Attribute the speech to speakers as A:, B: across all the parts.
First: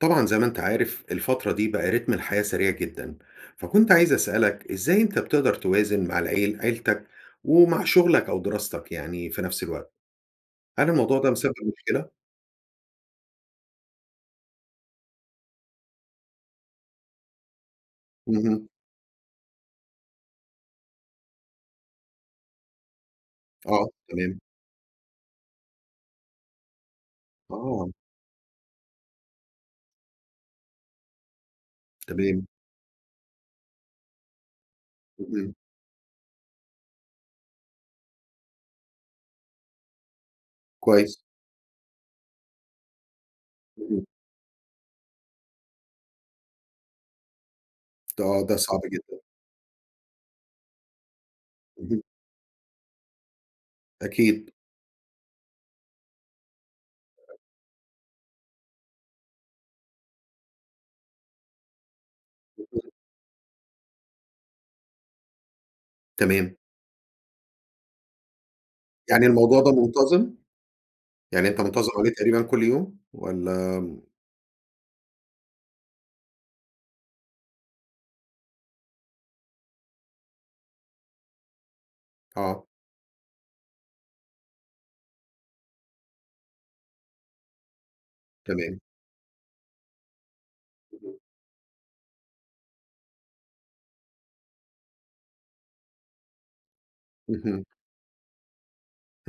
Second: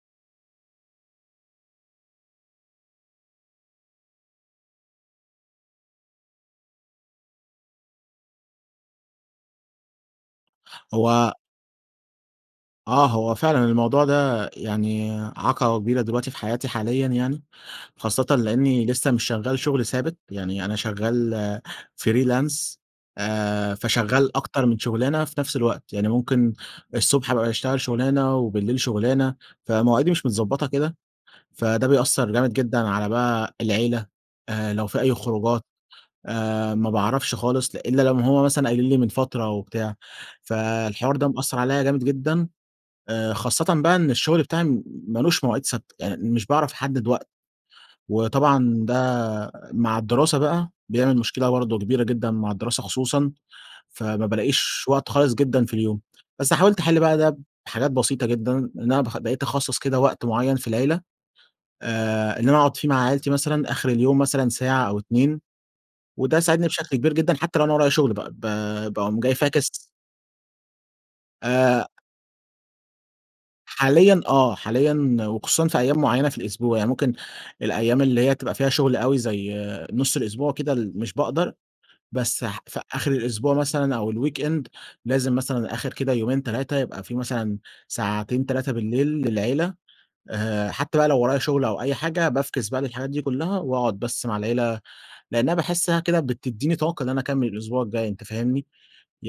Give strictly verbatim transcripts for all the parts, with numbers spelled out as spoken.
A: طبعًا زي ما أنت عارف الفترة دي بقى رتم الحياة سريع جدًا، فكنت عايز أسألك إزاي أنت بتقدر توازن مع العيل عيلتك ومع شغلك، أو دراستك يعني في نفس الوقت؟ هل الموضوع ده
B: هو
A: مسبِّب مشكلة؟
B: آه، هو فعلًا الموضوع ده يعني عقبة كبيرة دلوقتي في حياتي حاليًا يعني، خاصةً
A: اهم.
B: لأني لسه مش شغال شغل ثابت، يعني أنا شغال فريلانس آآ،
A: آه،
B: فشغال
A: تمام.
B: أكتر من شغلانة في نفس الوقت، يعني ممكن الصبح أبقى أشتغل
A: آه.
B: شغلانة، وبالليل شغلانة، فمواعيدي مش متضبطة كده، فده بيأثّر
A: تمام.
B: جامد جدًا على بقى العيلة، آآ لو في أي
A: اهم.
B: خروجات آآ، ما باعرفش خالص إلا لو هم مثلًا قايلين لي من فترة و بتاع، فالحوار
A: كويس.
B: ده مأثّر عليَّ جامد جدًا، آآ، خاصةً بقى
A: اهم.
B: إن الشغل بتاعي م مالوش مواعيد ثابتة، يعني مش باعرف احدّد وقت،
A: ده آه، ده
B: وطبعًا
A: صعب جدًا.
B: ده مع الدراسة بقى بيعمل مشكلة برضه
A: اهم.
B: كبيرة جدًا مع الدراسة خصوصًا، فما
A: أكيد.
B: بالاقيش وقت خالص جدًا في اليوم، بس حاولت أحل بقى ده بحاجات بسيطة جدًا، إن أنا باخ بقيت اخصّص كده وقت معيّن في العيلة، آآ، إن أنا أقعد فيه
A: [unintelligible]
B: مع عيلتي مثلًا آخر اليوم مثلًا ساعة أو اتنين، وده
A: تمام.
B: ساعدني بشكل كبير جدًا، حتى لو أنا ورايا شغل بقى، ب باقوم
A: يعني
B: جاي
A: الموضوع ده
B: فاكس
A: منتظم؟ يعني أنت
B: آآ
A: منتظم عليه تقريبًا كل يوم والَّا
B: حاليًا آه، حاليًا وخصوصًا في أيام معيّنة في الأسبوع، يعني ممكن الأيام اللي هي بتبقى فيها شغل أوي زي نُصّ الأسبوع كده، ال مش باقدر بس ح
A: آه.
B: في آخر الأسبوع مثلًا أو الweekend لازم مثلًا آخر كده يومين تلاتة يبقى في مثلًا ساعتين تلاتة
A: تمام.
B: بالليل للعيلة آآ، حتى بقى
A: اهم.
B: لو ورايا شغل أو أي حاجة بافكِس بقى للحاجات دي كلّها، وأقعد بس مع العيلة لأنها باحسها كده بتدّيني طاقة اللي أنا أكمّل
A: اهم.
B: الأسبوع الجاي أنت فاهمني؟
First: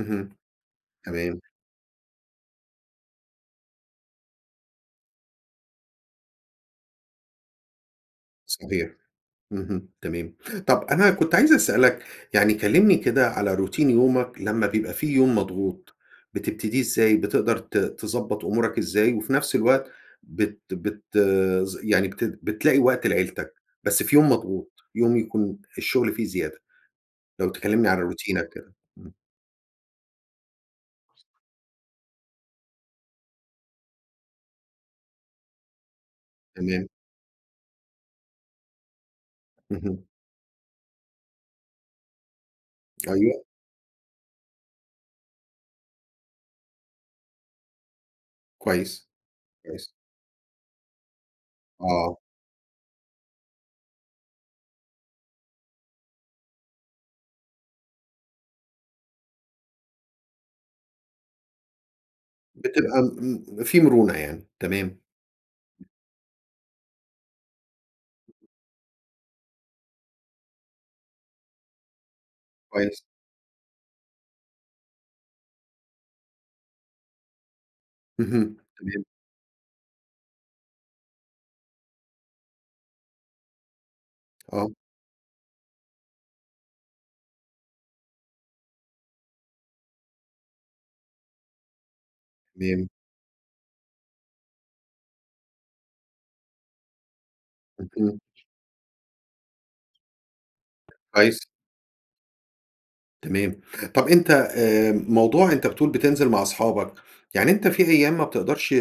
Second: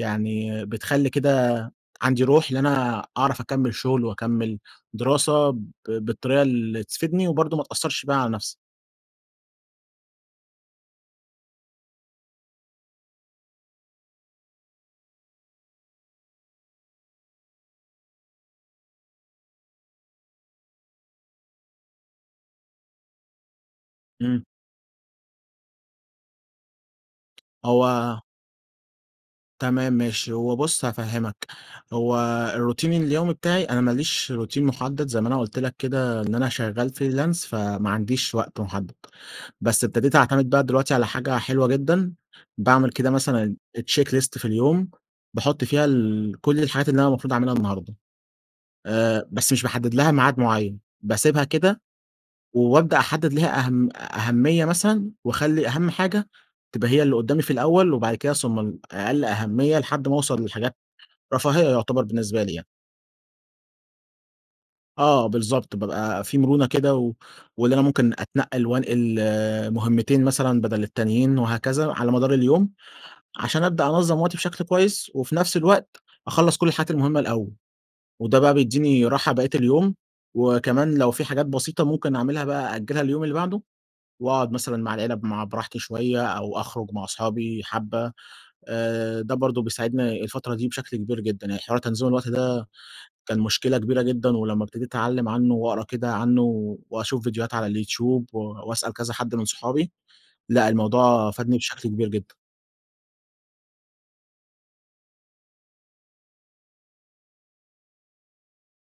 A: اهم،
B: بتخلي
A: تمام.
B: كده عندي روح اللي أنا أعرف أكمّل شغل وأكمّل دراسة ب بالطريقة اللي تفيدني، وبرضه ما تأثّرش بقى على نفسي.
A: صحيح، اهم تمام، طَب أنا كنت عايز أسألك يعني كلّمني كده على روتين يومك، لمّا بيبقى في يوم مضغوط، بتبتديه إزاي بتقدر ت تضبّط أمورك إزاي، وفي نفس الوقت بت بتض يعني بت بتلاقي وقت لعيلتك، بس في يوم
B: إمم.
A: مضغوط يوم يكون الشغل فيه زيادة، لو تكلمني عن
B: هو
A: روتينك كده، امم.
B: تمام ماشي، هو بُصّ هافهمّك، هو الروتين اليومي بتاعي أنا ما ليش روتين محدّد زي ما أنا قُلت لك كده إن أنا
A: تمام.
B: شغال فريلانس فما عنديش وقت محدّد بس
A: اهم.
B: ابتديت أعتمد بقى دلوقتي على حاجة حلوة جدًا باعمل كده
A: أيوه.
B: مثلًا check list في اليوم باحُط فيها ال كل الحاجات اللي أنا المفروض اعملها النهارده،
A: كويس،
B: آآ، بس مش
A: كويس.
B: باحدّد لها ميعاد معيّن، باسيبها كده،
A: آه.
B: وأبدأ أحدّد لها أهم أهمية مثلًا، واخلّي أهم حاجة تبقى هي اللي قُدّامي في الأول، وبعد كده ثم ال أقل أهمية لحد ما اوصل للحاجات رفاهية يُعتبر بالنسبة لي يعني.
A: بتبقى م في مرونة يعني، تمام.
B: آه بالضبط، بابقى في مرونة كده، و واللي أنا ممكن أتنقّل وانقل مهمتين مثلًا بدل التانيين وهكذا، على مدار اليوم،
A: كويس.
B: عشان أبدأ أنظّم وقتي بشكل كويس، وفي نفس الوقت أخلّص كل الحاجات المهمة الأول، وده بقى
A: اهم،
B: بيديني
A: تمام.
B: راحة بقيّة اليوم، وكمان لو في حاجات بسيطة ممكن اعملها بقى أأجلها لليوم اللي بعده، وأقعد
A: آه.
B: مثلًا مع العيلة مع براحتي شوية، أو أخرُج مع أصحابي حبّة آآ، ده برضه بيساعدني الفترة دي بشكل كبير جدًا، يعني حوار تنظيم الوقت ده
A: تمام.
B: كان مشكلة كبيرة جدًا، ولمّا ابتديت أتعلّم عنه وأقرا كده عنه، وأشوف فيديوهات على
A: اهم.
B: اليوتيوب و واسأل كذا حد من صحابي، لأ الموضوع
A: كويس.
B: فادني بشكل كبير جدًا.
A: تمام. طَب، أنت آآ، موضوع أنت بتقول بتنزل مع أصحابك، يعني أنت في أيام ما بتقدرش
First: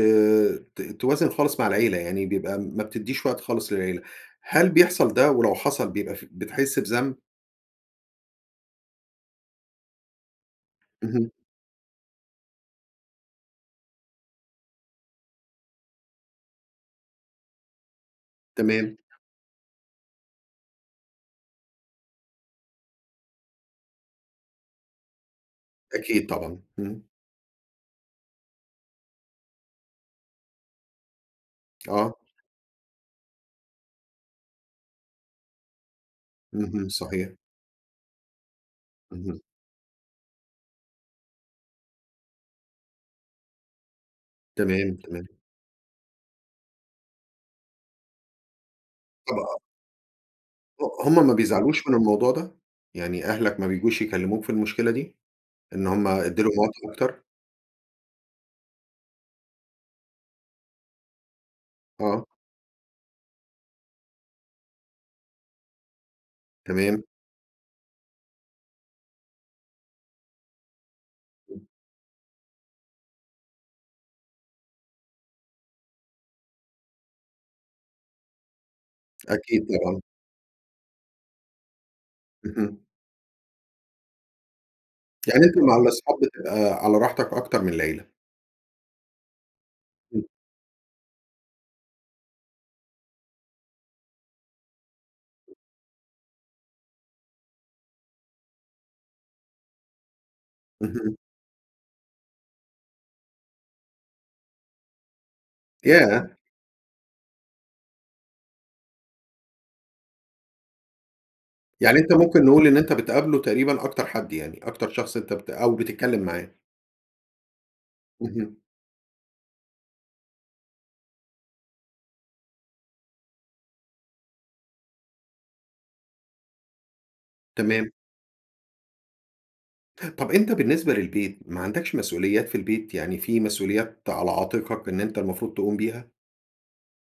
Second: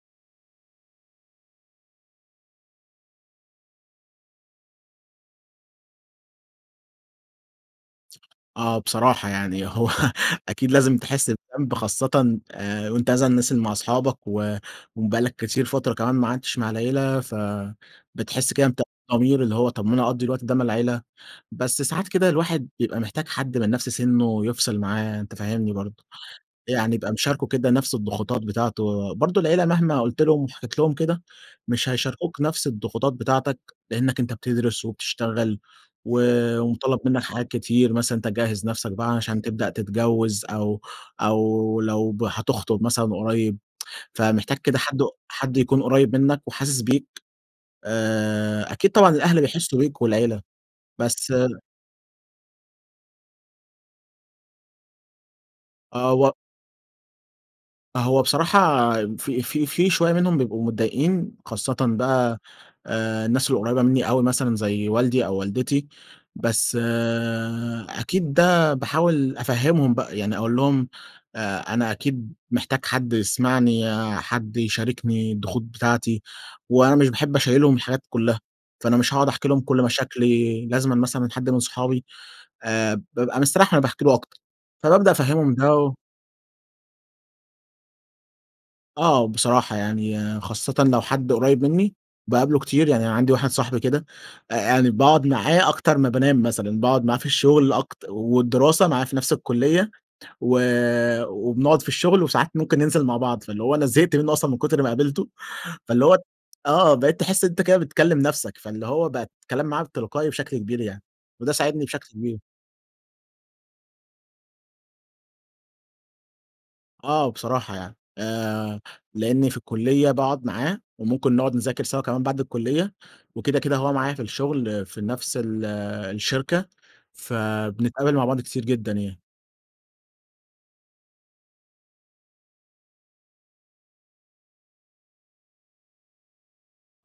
A: ت توازن خالص مع العيلة، يعني بيبقى ما بتديش وقت خالص للعيلة. هل بيحصل ده؟ ولو حصل بيبقى ف بتحس بذنب؟
B: آه، بصراحة يعني هو أكيد لازم تحس
A: اهم.
B: بذنب، خاصةً وأنت مثلًا نازل مع أصحابك و وبقى لك كتير فترة كمان ما قعدتش مع العيلة. فبتحس كده بتأنيب
A: تمام.
B: ضمير، اللي هو طب ما أنا أقضي الوقت ده مع العيلة. بس ساعات كده الواحد بيبقى محتاج حد من نفس سِنُّه يفصل معاه، أنت فاهمني برضه.
A: أكيد طبعا،
B: يعني
A: إمم.
B: يبقى مشاركه كده نفس الضغوطات بتاعته. برضه، العيلة مهما قلت لهم وحكيت لهم كده، مش
A: آه.
B: هيشاركوك نفس الضغوطات بتاعتك، لأنك أنت بتدرس وبتشتغل و
A: اهم،
B: ومُطالَب منك
A: صحيح.
B: حاجات كتير، مثلًا إن أنت تجهّز نفسك بقى
A: اهم.
B: عشان تبدأ تتجوز، أو أو لو هتخطب مثلًا قريب. فمحتاج كده
A: تمام،
B: حد
A: تمام.
B: حد يكون قريب منك وحاسس بيك. آآ، أكيد طبعًا الأهل
A: [unintelligible]
B: بيحسوا بيك والعيلة،
A: ه هُم ما
B: بس
A: بيزعلوش من الموضوع ده؟ يعني أهلك ما بييجوش يكلموك في المشكلة دي؟ إن هُم
B: آه، و
A: ادي لهم وقت أكتر.
B: هو بصراحة، في في في شوية منهم بيبقوا متضايقين، خاصةً
A: آه.
B: بقى آآ الناس القريبة مني أوي، مثلًا زي والدي أو والدتي. بس
A: تمام.
B: أكيد ده باحاول أفهمهم بقى يعني، أقول لهم آآ أنا أكيد محتاج حد يسمعني، حد يشاركني الضغوط بتاعتي، وأنا مش باحب أشيّلهم الحاجات كلها، فأنا مش هاقعد أحكيلهم
A: أكيد
B: كل
A: طبعًا.
B: مشاكلي، لازمًا مثلًا حد من صحابي،
A: اهم.
B: آآ بابقى مستريح وأنا باحكي له أكتر، فبابدأ
A: يعني
B: أفهمهم
A: أنت
B: ده
A: مع
B: و
A: الأصحاب بتبقى على راحتك أكتر من العيلة؟
B: آه، بصراحة
A: امم.
B: يعني، خاصةً لو حد قريب مني باقابله كتير، يعني عندي واحد صاحبي كده، آآ يعني باقعد معاه أكتر ما بانام مثلًا، باقعد معاه في الشغل، أكت والدراسة معاه في نفس الكلية، و
A: اهم.
B: وبنقعد في الشغل، وساعات ممكن ننزل مع بعض، فاللي هو أنا زهقت منه أصلًا من كتر ما قابلته، فاللي هو
A: ياه!
B: آه بقيت تحس إن أنت كده بتكلم نفسك، فاللي هو بقى الكلام معاه تلقائي بشكل كبير يعني، وده ساعدني
A: يعني
B: بشكل
A: أنت
B: كبير.
A: ممكن نقول إن أنت بتقابله تقريبًا أكتر حد، يعني أكتر شخص أنت بت أو بتتكلم معاه؟
B: آه، بصراحة يعني،
A: اهم.
B: آآ لأني في الكلية باقعد معاه، وممكن نقعد نذاكر سوا كمان بعد الكلية، وكده، كده هو معايا في الشغل في نفس ال الشركة،
A: تمام.
B: فبنتقابل مع بعض كتير جدًا يعني.
A: طب أنت بالنسبة للبيت، ما عندكش مسؤوليات في البيت؟ يعني في مسؤوليات على عاتقك، إن أنت المفروض تقوم بيها؟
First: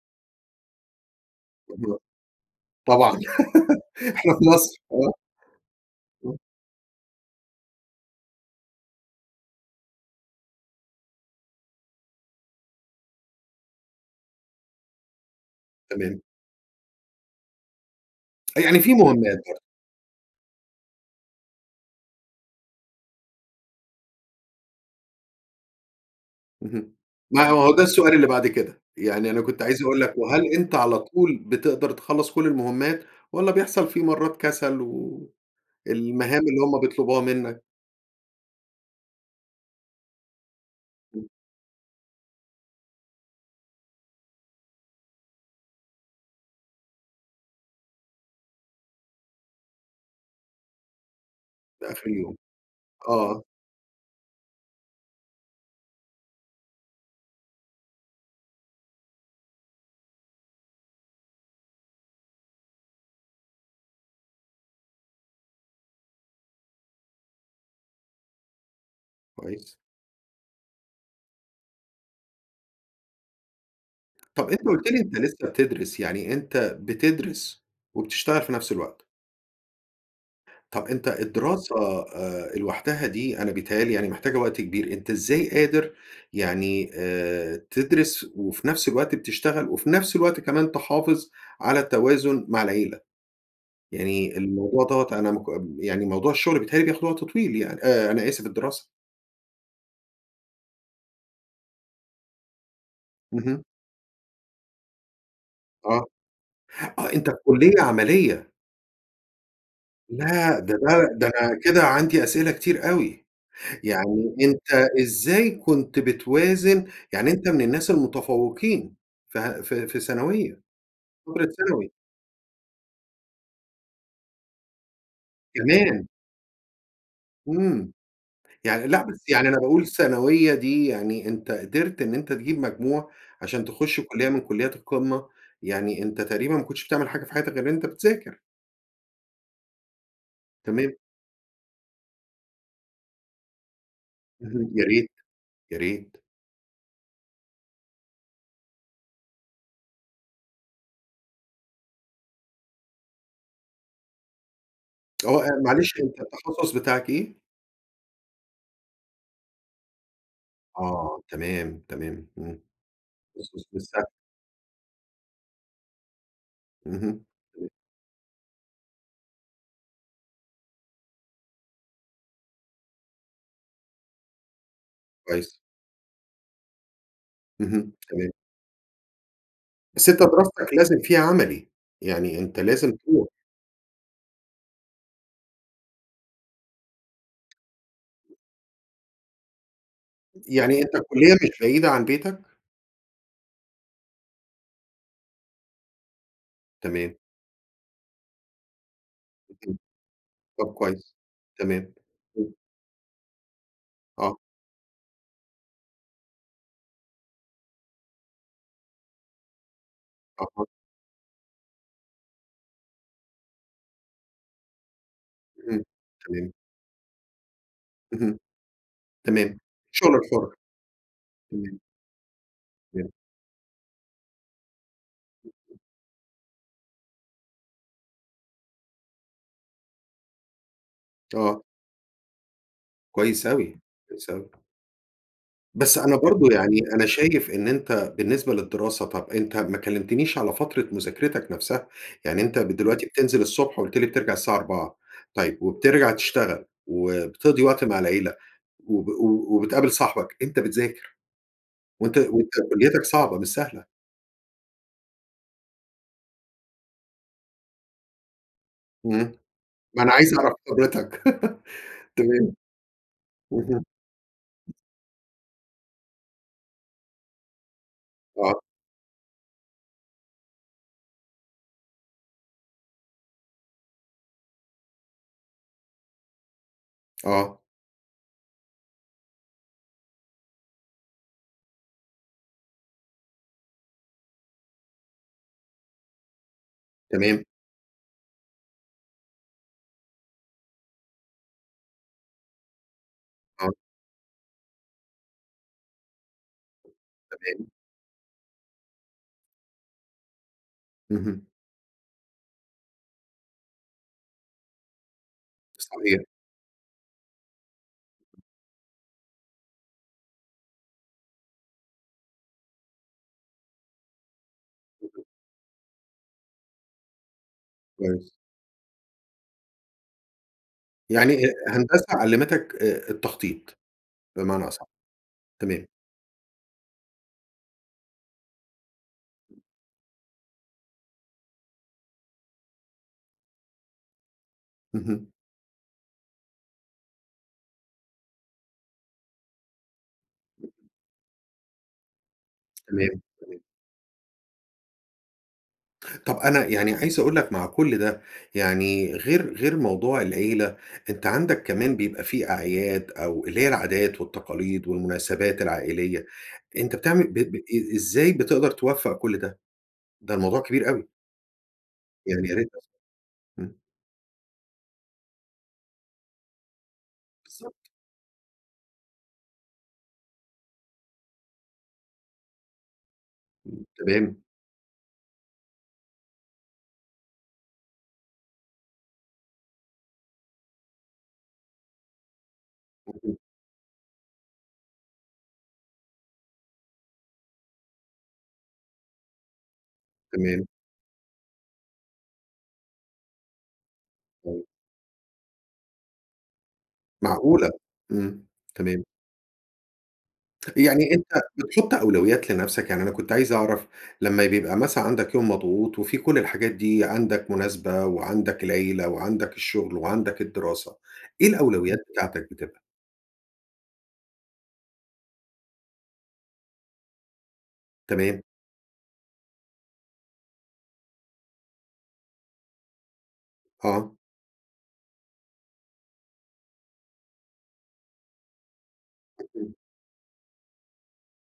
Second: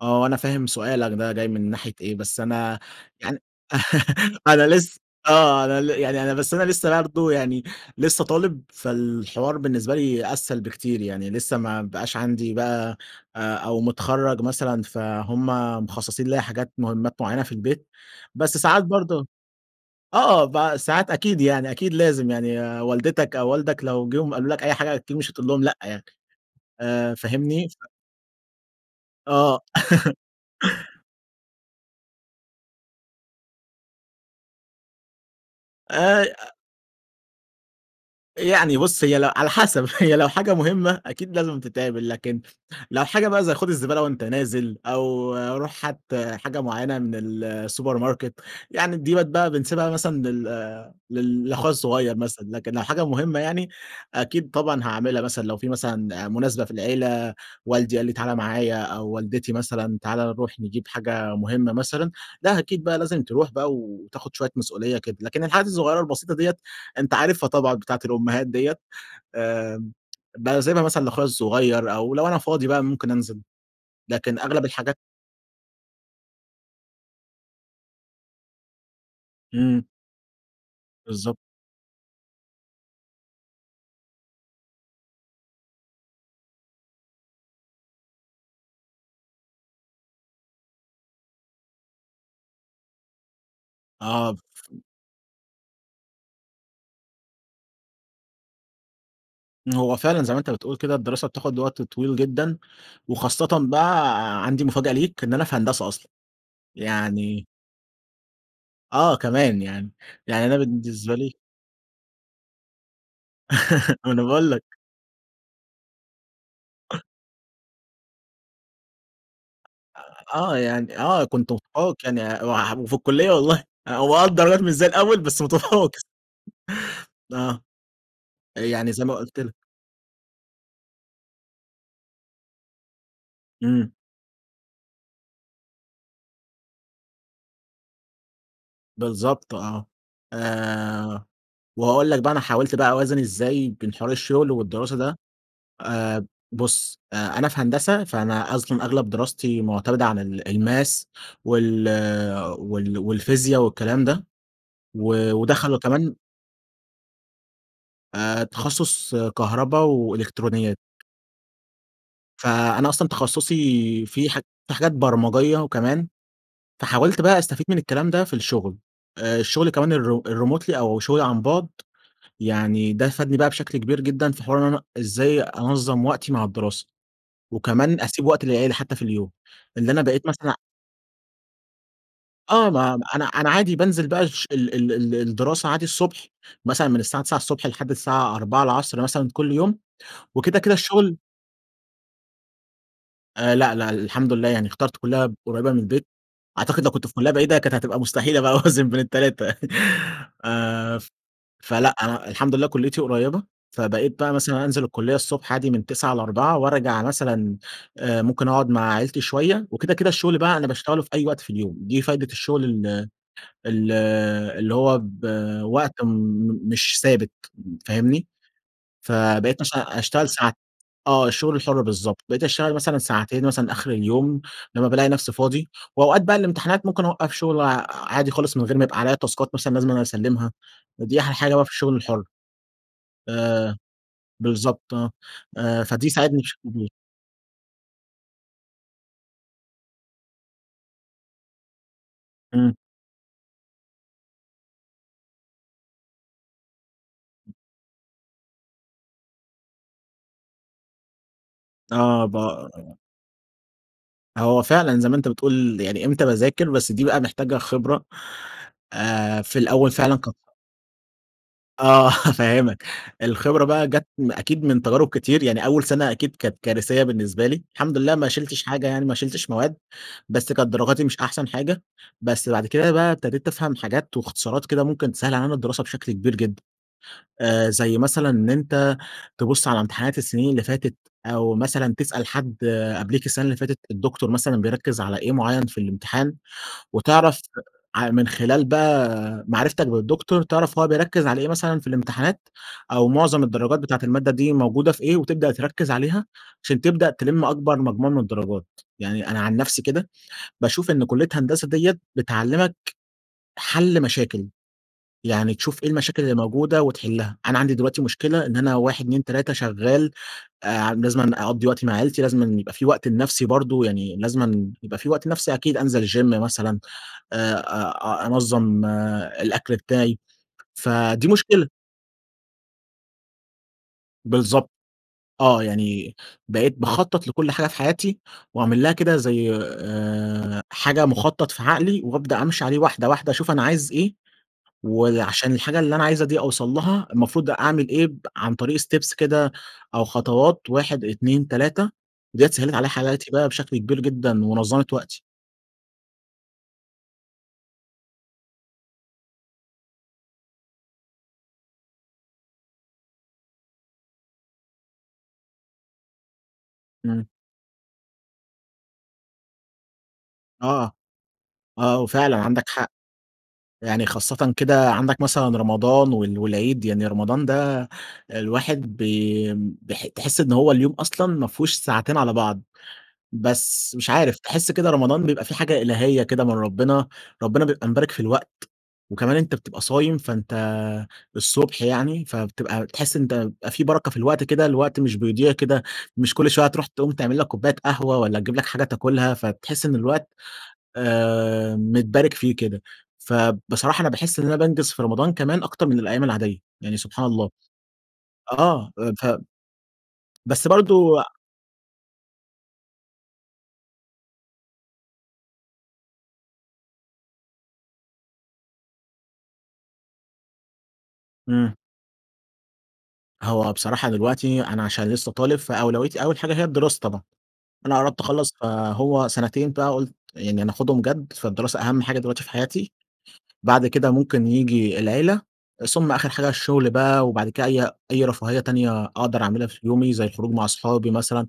B: آه وأنا فاهم سؤالك ده جاي من ناحية
A: [unintelligible]
B: إيه، بس أنا
A: طبعًا،
B: يعني
A: إحنا في
B: أنا
A: مصر،
B: لس
A: آه.
B: آه أنا ل يعني أنا
A: [unintelligible]
B: بس أنا لسّه برضو يعني، لسّه برضو يعني لسّه طالب، فالحوار بالنسبة لي أسهل بكتير يعني، لسّه ما بقاش عندي بقى، آآ أو متخرَّج مثلًا فهُم
A: تمام.
B: مخصّصين ليَّ حاجات مهمّات معيّنة في البيت، بس
A: يعني
B: ساعات
A: في
B: برضو
A: مهمّات برضو.
B: آه ب ساعات أكيد يعني أكيد لازم يعني والدتك أو والدك لو جم قالوا لك أي حاجة أكيد مش هتقول لهم لأ يعني،
A: اهم.
B: آآ
A: ما
B: فاهمني؟
A: هو
B: ف
A: ده السؤال اللي بعد كده، يعني أنا كنت
B: آه.
A: عايز أقول لك، وهل أنت على طول بتقدر تخلّص كلّ المهمات؟ والّا بيحصل في مرّات كسل و
B: آآ،
A: المهام
B: أ
A: اللي همّ بيطلبوها منّك؟
B: يعني بُصّ هي ل على حسب هي لو حاجة مهمّة
A: امم.
B: أكيد لازم تتعمل، لكن لو حاجة بقى زي خد الزبالة وأنت نازل، أو روح هات حاجة معيّنة من السوبر ماركت، يعني ديّة بقِت بقى بنسيبها مثلًا لل لل لأخويا
A: لآخر
B: الصغيّر
A: اليوم.
B: مثلًا، لكن لو حاجة مهمّة
A: آه.
B: يعني، أكيد طبعًا هاعملها مثلًا لو في مثلًا مناسبة في العيلة، والدي قال لي تعالى معايا أو والدتي مثلًا تعالى نروح نجيب حاجة مهمّة مثلًا، لأ أكيد بقى لازم تروح بقى وتاخد شويّة مسؤوليّة كده، لكن الحاجات الصغيّرة البسيطة دِيَّة أنت عارفها طبعًا بتاعة الأمهات دِيَّة،
A: كويس.
B: آمم باسيبها مثلًا لاخويا الصغيّر، أو لو أنا فاضي بقى ممكن أنزل، لكن
A: طب أنت
B: أغلب
A: قُلت
B: الحاجات
A: لي أنت لسّه بتدرس، يعني أنت بتدرس، وبتشتغل في نفْس الوقت؟
B: إمم.
A: طب أنت
B: بالضبط.
A: الدراسة آآ لوحدها دي أنا بيتهيأ لي يعني محتاجة وقت كبير، أنت إزاي قادر يعني آآ تدرس وفي نفس الوقت بتشتغل وفي نفس الوقت كمان تحافظ على التوازن مع العيلة؟
B: آه
A: يعني
B: ف
A: الموضوع دوّة أنا مك م يعني موضوع الشغل بيتهيأ لي بياخد وقت طويل يعني أ أنا أسف الدراسة؟
B: هو فعلًا زي ما أنت بتقول كده الدراسة بتاخد وقت طويل جدًا، وخاصةً
A: اهم.
B: بقى عندي مفاجأة ليك، إن أنا في هندسة
A: آه،
B: أصلًا.
A: آه. أنت في
B: يعني
A: كُلّية عملية.
B: آه كمان يعني. يعني أنا
A: لأ، ده ده
B: بالنسبة
A: ده
B: لي
A: كده عندي أسئلة كتير أوي.
B: ما أنا
A: يعني
B: باقول لك.
A: أنت إزاي كنت بتوازن يعني أنت من الناس المتفوقين ف في
B: أ آه.
A: ثانوية،
B: يعني آه.
A: فترة
B: كنت
A: ثانوي؟
B: متفوّق يعني [unintelligible] وفي الكُلّية والله. أ هو آه الدرجات مش زي الأول بس متفوّق.
A: كمان!
B: آه.
A: إمم.
B: أ
A: يعني
B: يعني
A: لأ
B: زي ما
A: بس
B: قُلت
A: يعني
B: لك.
A: أنا باقول الثانوية دي يعني أنت قدرت إن أنت تجيب مجموعة عشان
B: إمم.
A: تخُش كُلّية من كُلّيات القمة. يعني أنت تقريبًا ما كنتش بتعمل حاجة في حياتك غير إن أنت بتذاكر.
B: بالضبط آه.
A: تمام.
B: آآ وهاقول لك بقى أنا حاولت بقى أوازن إزاي بين حوار الشغل
A: اهم يا
B: والدراسة
A: ريت.
B: ده.
A: يا ريت.
B: آآ بُص، أ أنا في هندسة، فأنا أصلًا أغلب دراستي مُعتمدة عن ال الmaths وال وال والفيزيا والكلام ده. و
A: آه. أ
B: ودخّلوا
A: معلش
B: كمان
A: أنت التخصُّص بتاعك إيه؟
B: آآ، تخصُّص كهربا وإلكترونيات.
A: آه، تمام، تمام، إمم.
B: فأنا أصلًا تخصُّصي
A: [unintelligible]
B: فيه ح فيه حاجات برمجية كمان، فحاولت
A: اهم،
B: بقى أستفيد
A: إمم.
B: من الكلام ده، في الشغل، آآ، الشغل كمان الر الremotely أو الشغل عن بُعد، يعني ده فادني بقى بشكل كبير جدًا، في حوار إن أنا إزاي
A: كويس.
B: أنظَّم وقتي مع الدراسة،
A: اهم،
B: وكمان أسيب
A: تمام.
B: وقت للعيلة حتى في اليوم، إن أنا
A: بس أنت
B: بقيت مثلًا
A: دراستك لازم فيها عملي، يعني أنت
B: آه،
A: لازم
B: ما م أنا
A: تروح.
B: أنا عادي بانزل بقى الش ال ال ال الدراسة عادي الصبح، مثلًا من الساعة تِسعة الصبح الصبح لحد الساعة أربعة العصر مثلًا كل يوم، وكده، كده
A: يعني أنت
B: الشغل
A: الكلية مش بعيدة عن بيتك؟
B: آآ، لأ، لأ الحمد لله، يعني اخترت كلّية قريّبة من البيت، أعتقد لو كنت في
A: تمام.
B: كلّية بعيدة كانت هتبقى مستحيلة بقى أوازن بين التلاتة
A: اهم، طب
B: آآ،
A: كويس، تمام.
B: فلأ أنا الحمد
A: [unintelligible]
B: لله كُلّيتي قريّبة، فبقيت بقى
A: آه.
B: مثلًا أنزل الكلّية الصبح عادي من تِسعة لأربعة وأرجع مثلًا آآ، ممكن أقعد مع عيلتي شوية، وكده، كده الشغل بقى
A: أها.
B: أنا باشتغله في أي وقت في اليوم، دي فايدة الشغل ال ال اللي هو ب
A: اهم،
B: وقت م
A: تمام.
B: مش ثابت فاهمني؟
A: اهم، تمام،
B: فبقيت مثلًا
A: الشغل
B: أشتغل ساع
A: الحُرّ،
B: آه الشغل
A: امم.
B: الحُرّ بالضبط، بقيت أشتغل مثلًا
A: [unintelligible]
B: ساعتين مثلًا آخر اليوم، لمّا بالاقي نفسي فاضي، وأوقات بقى الامتحانات ممكن أوقّف شغل عادي خالص، من غير ما يبقى عليَّ تاسكات مثلًا لازم إن أنا أسلِّمها، ودي أحلى حاجة
A: آه.
B: بقى في الشغل الحُرّ،
A: كويس
B: آآ،
A: أوي، كويس أوي.
B: بالضبط آه،
A: بس
B: فدي
A: أنا
B: ساعدني
A: برضه
B: بشكل
A: يعني
B: كبير
A: أنا شايف إن أنت بالنسبة للدراسة، طَب أنت ما كلّمتنيش على فترة مذاكرتك نَفسَها، يعني أنت ب
B: إمم.
A: دلوقتي بتنزل الصبح وقُلت لي بترجع الساعة أربعة، طيب وبترجع تشتغل وبتقضي وقت مع العيلة وب وبتقابل صاحبك، أنت بتذاكر، وأنت
B: آه ب
A: وأنت كلّيتك صعبة مش سهلة.
B: هو فعلًا زي ما أنت بتقول، يعني إمتى باذاكر بس دي بقى محتاجة خبرة،
A: امم،
B: آآ، في الأول
A: ما أنا
B: فعلًا ك
A: عايز أعرف حضرتك.
B: آه،
A: تمام.
B: هافهمك، الخبرة
A: اهم.
B: بقى جت أكيد من تجارب كتير، يعني أول سنة أكيد كانت كارثية بالنسبة لي، الحمد لله ما
A: آه.
B: شلتش حاجة، يعني ما شلتش مواد، بس كانت درجاتي مش أحسن حاجة. بس بعد كده بقى ابتديت أفهم حاجات واختصارات كده ممكن تسهل علينا الدراسة بشكل كبير جدًا،
A: آه.
B: آآ، زي مثلًا إن أنت تبُص على امتحانات السنين اللي فاتت، أو مثلًا تسأل حد قبليك السنة اللي فاتت الدكتور مثلًا بيركز على إيه معين في الامتحان؟ وتعرف
A: تمام.
B: ع من خلال بقى معرفتك بالدكتور، تعرف هو بيركز على إيه مثلًا في الامتحانات أو معظم
A: آه.
B: الدرجات بتاعة المادة دي موجودة في إيه، وتبدأ تركز عليها، عشان تبدأ تلم
A: تمام.
B: أكبر مجموع من الدرجات. يعني أنا عن نفسي كده باشوف إن كلية
A: اهم.
B: هندسة ديّة بتعلمك حل مشاكل، يعني تشوف إيه
A: صحيح.
B: المشاكل اللي موجودة وتحلها. أنا عندي دلوقتي مشكلة إن أنا واحد، اتنين، تلاتة شغال، آآ، لازمًا أقضي وقت مع عيلتي، لازمًا يبقى في وقت لنفسي برضه، يعني لازمًا يبقى في وقت لنفسي أكيد، أنزل الgym مثلًا، آآ، آآ،
A: كويس.
B: أنظم الأكل بتاعي، فدي
A: يعني أ
B: مشكلة.
A: هندسة علمتك آآ، التخطيط، بمعنى
B: بالضبط.
A: أصح.
B: آه،
A: تمام.
B: يعني بقيت باخطط لكل حاجة في حياتي، واعمل لها كده زي آآ، حاجة مخطط في عقلي وأبدأ أمشي عليه واحدة واحدة، أشوف أنا عايز إيه،
A: اهم.
B: وعشان الحاجة اللي أنا عايزها دي أوصل لها، المفروض أعمل إيه ب عن طريق steps كده أو خطوات، واحد، اتنين، تلاتة ديّة سهلت عليّا
A: تمام،
B: حياتي بقى
A: تمام.
B: بشكل كبير جدًا ونظمت وقتي.
A: طب، أنا يعني عايز أقول لك مع كل ده، يعني غير غير موضوع العيلة، أنت عندك كمان بيبقى في أعياد أو اللي هي العادات والتقاليد والمناسبات العائلية أنت بتعمل
B: امم.
A: ب ب إ إزاي بتقدر توفق كل ده؟ ده الموضوع كبير
B: آه.
A: أوي.
B: آه، وفعلًا
A: يعني يا
B: عندك
A: ريت [unintelligible]
B: حق.
A: امم.
B: يعني خاصةً كده عندك مثلًا رمضان و والعيد. يعني رمضان
A: بالضبط.
B: ده الواحد بي بح تحس إن هو اليوم أصلًا ما فيهوش ساعتين على بعض.
A: امم،
B: بس مش عارف،
A: تمام.
B: تحس كده رمضان بيبقى في حاجة إلهية كده من ربنا. ربنا بيبقى مبارك في الوقت، وكمان أنت بتبقى صايم، فأنت الصبح يعني فبتبقى بتحس إن أنت
A: اهم.
B: بيبقى في بركة في الوقت كده. الوقت مش بيضيع كده، مش كل شوية هتروح تقوم تعمل لك كوباية قهوة، والَّا تجيب لك حاجة تاكلها، فبتحس إن الوقت
A: تمام.
B: آآ، متبارك فيه كده. فبصراحة أنا باحس إن أنا
A: أيوه.
B: بانجز في رمضان كمان أكتر من الأيام العادية، يعني سبحان الله.
A: معقولة؟ امم،
B: آه،
A: تمام.
B: ف بس
A: يعني
B: برضه
A: أنت بتحط أولويات لنفسك. يعني أنا كنت عايز أعرف لمّا بيبقى مثلًا عندك يوم مضغوط وفي كل الحاجات دي، عندك مناسبة، وعندك العيلة وعندك الشغل وعندك الدراسة، إيه
B: امم.
A: الأولويات بتاعتك بتبقى؟
B: هو بصراحة دلوقتي أنا علشان لسه طالب فأولويتي أول حاجة هي الدراسة طبعًا. أنا قربت
A: تمام.
B: أخلص، فهو سنتين بقى قلت يعني أنا أخدهم جد، فالدراسة أهم حاجة دلوقتي في حياتي. بعد
A: آه.
B: كده ممكن ييجي العيلة، ثم آخر حاجة الشغل بقى، وبعد كده أي أي رفاهية تانية أقدر أعملها
A: اهم.
B: في يومي زي الخروج مع أصحابي مثلًا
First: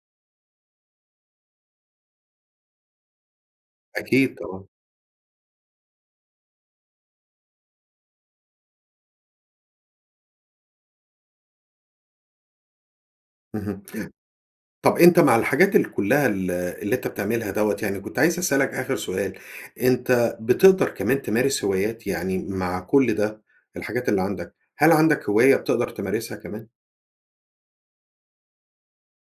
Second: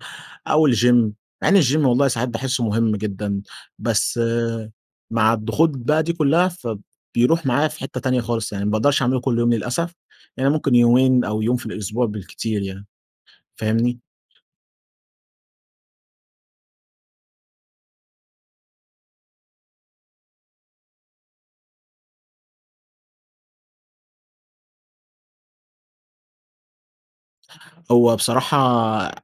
B: أو الgym مع إن الgym والله ساعات باحسه مهم جدًا، بس
A: أكيد طبعًا.
B: مع الضغوط بقى دي كلها فب بيروح معايا في حتة تانية خالص يعني، ما باقدرش اعمله كل يوم للأسف، يعني ممكن يومين أو يوم في الأسبوع بالكتير يعني.
A: اهم.
B: فاهمني؟
A: طب أنت مع الحاجات ال كلها ال اللي أنت بتعملها دوّة يعني كنت عايز أسألك آخر سؤال، أنت بتقدر كمان تمارس هوايات؟ يعني مع كل ده، الحاجات اللي عندك، هل عندك هواية بتقدر تمارسها كمان؟
B: هو بصراحة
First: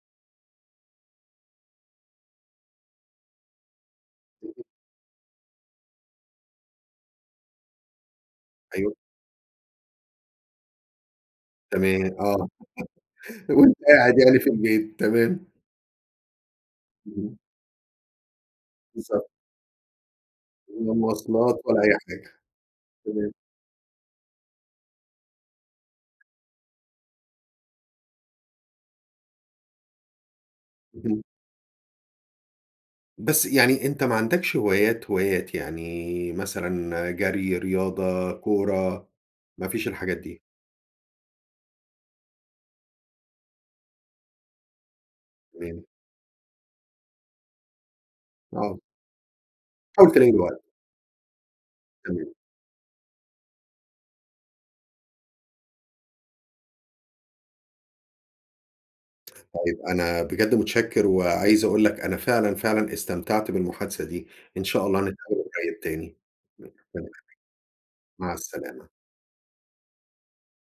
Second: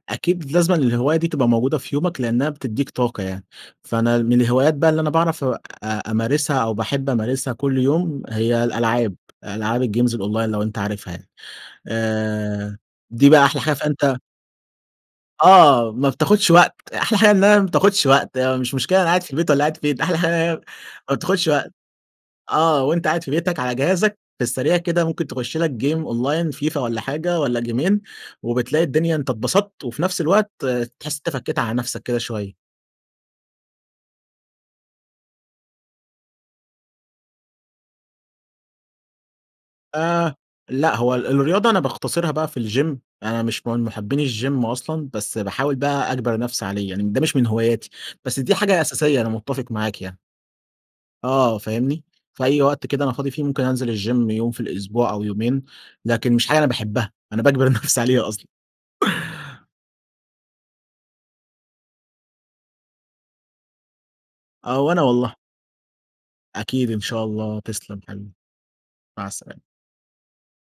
B: أكيد لازمًا الهواية دي تبقى موجودة في يومك لأنها بتديك طاقة يعني. فأنا من الهوايات بقى اللي أنا باعرف أ أمارسها أو باحب أمارسها كل يوم هي
A: أيوه.
B: الألعاب، ألعاب الجيمز الأونلاين لو أنت عارفها يعني؟
A: تمام، آه.
B: آآ، دي بقى أحلى حاجة
A: وأنت قاعد
B: فأنت
A: يعني في البيت. تمام.
B: آه، ما بتاخدش وقت. أحلى حاجة
A: اهم.
B: انها ما بتاخدش وقت مش مشكلة أنا قاعد
A: بالضبط.
B: في البيت والّا قاعد فين أحلى حاجة انها هي
A: لا
B: ما بتاخدش
A: مواصلات
B: وقت.
A: ولا أي حاجة.
B: آه، وأنت قاعد في
A: تمام.
B: بيتك على جهازك في السريع كده ممكن تخش لك جيم أونلاين فيفا والّا حاجة والّا جيمين وبتلاقي الدنيا أنت انبسطت وفي نفس الوقت تحس
A: اهم.
B: أنت فكيت على نفسك كده شوية.
A: بس يعني أنت ما عندكش هوايات هوايات، يعني مثلًا جري، رياضة، كورة. ما فيش الحاجات
B: آآ،
A: دي؟
B: لأ هو ال الرياضة أنا باختصرها بقى في الgym أنا مش من محبين الجيم أصلًا بس باحاول
A: تمام.
B: بقى أجبر نفسي عليه، يعني ده مش من هواياتي. بس دي
A: آه.
B: حاجة أساسية أنا متفق معاك
A: حاول
B: يعني.
A: تلاقي له وقت.
B: آه فاهمني؟
A: تمام.
B: في أي وقت كده أنا فاضي فيه، ممكن أنزل الgym يوم في الأسبوع أو يومين، لكن مش حاجة أنا باحبها، أنا باجبر نفسي عليها أصلًا.
A: طيب أنا بجد متشكر، وعايز أقول لك أنا فعلًا، فعلًا استمتعت بالمحادثة دي. إن
B: آه،
A: شاء الله
B: وأنا والله.
A: نتحاور [unintelligible] تاني.
B: أكيد إن
A: مع السلامة.
B: شاء الله. تسلم
A: مع
B: حبيبي.
A: السلامة.
B: مع السلامة.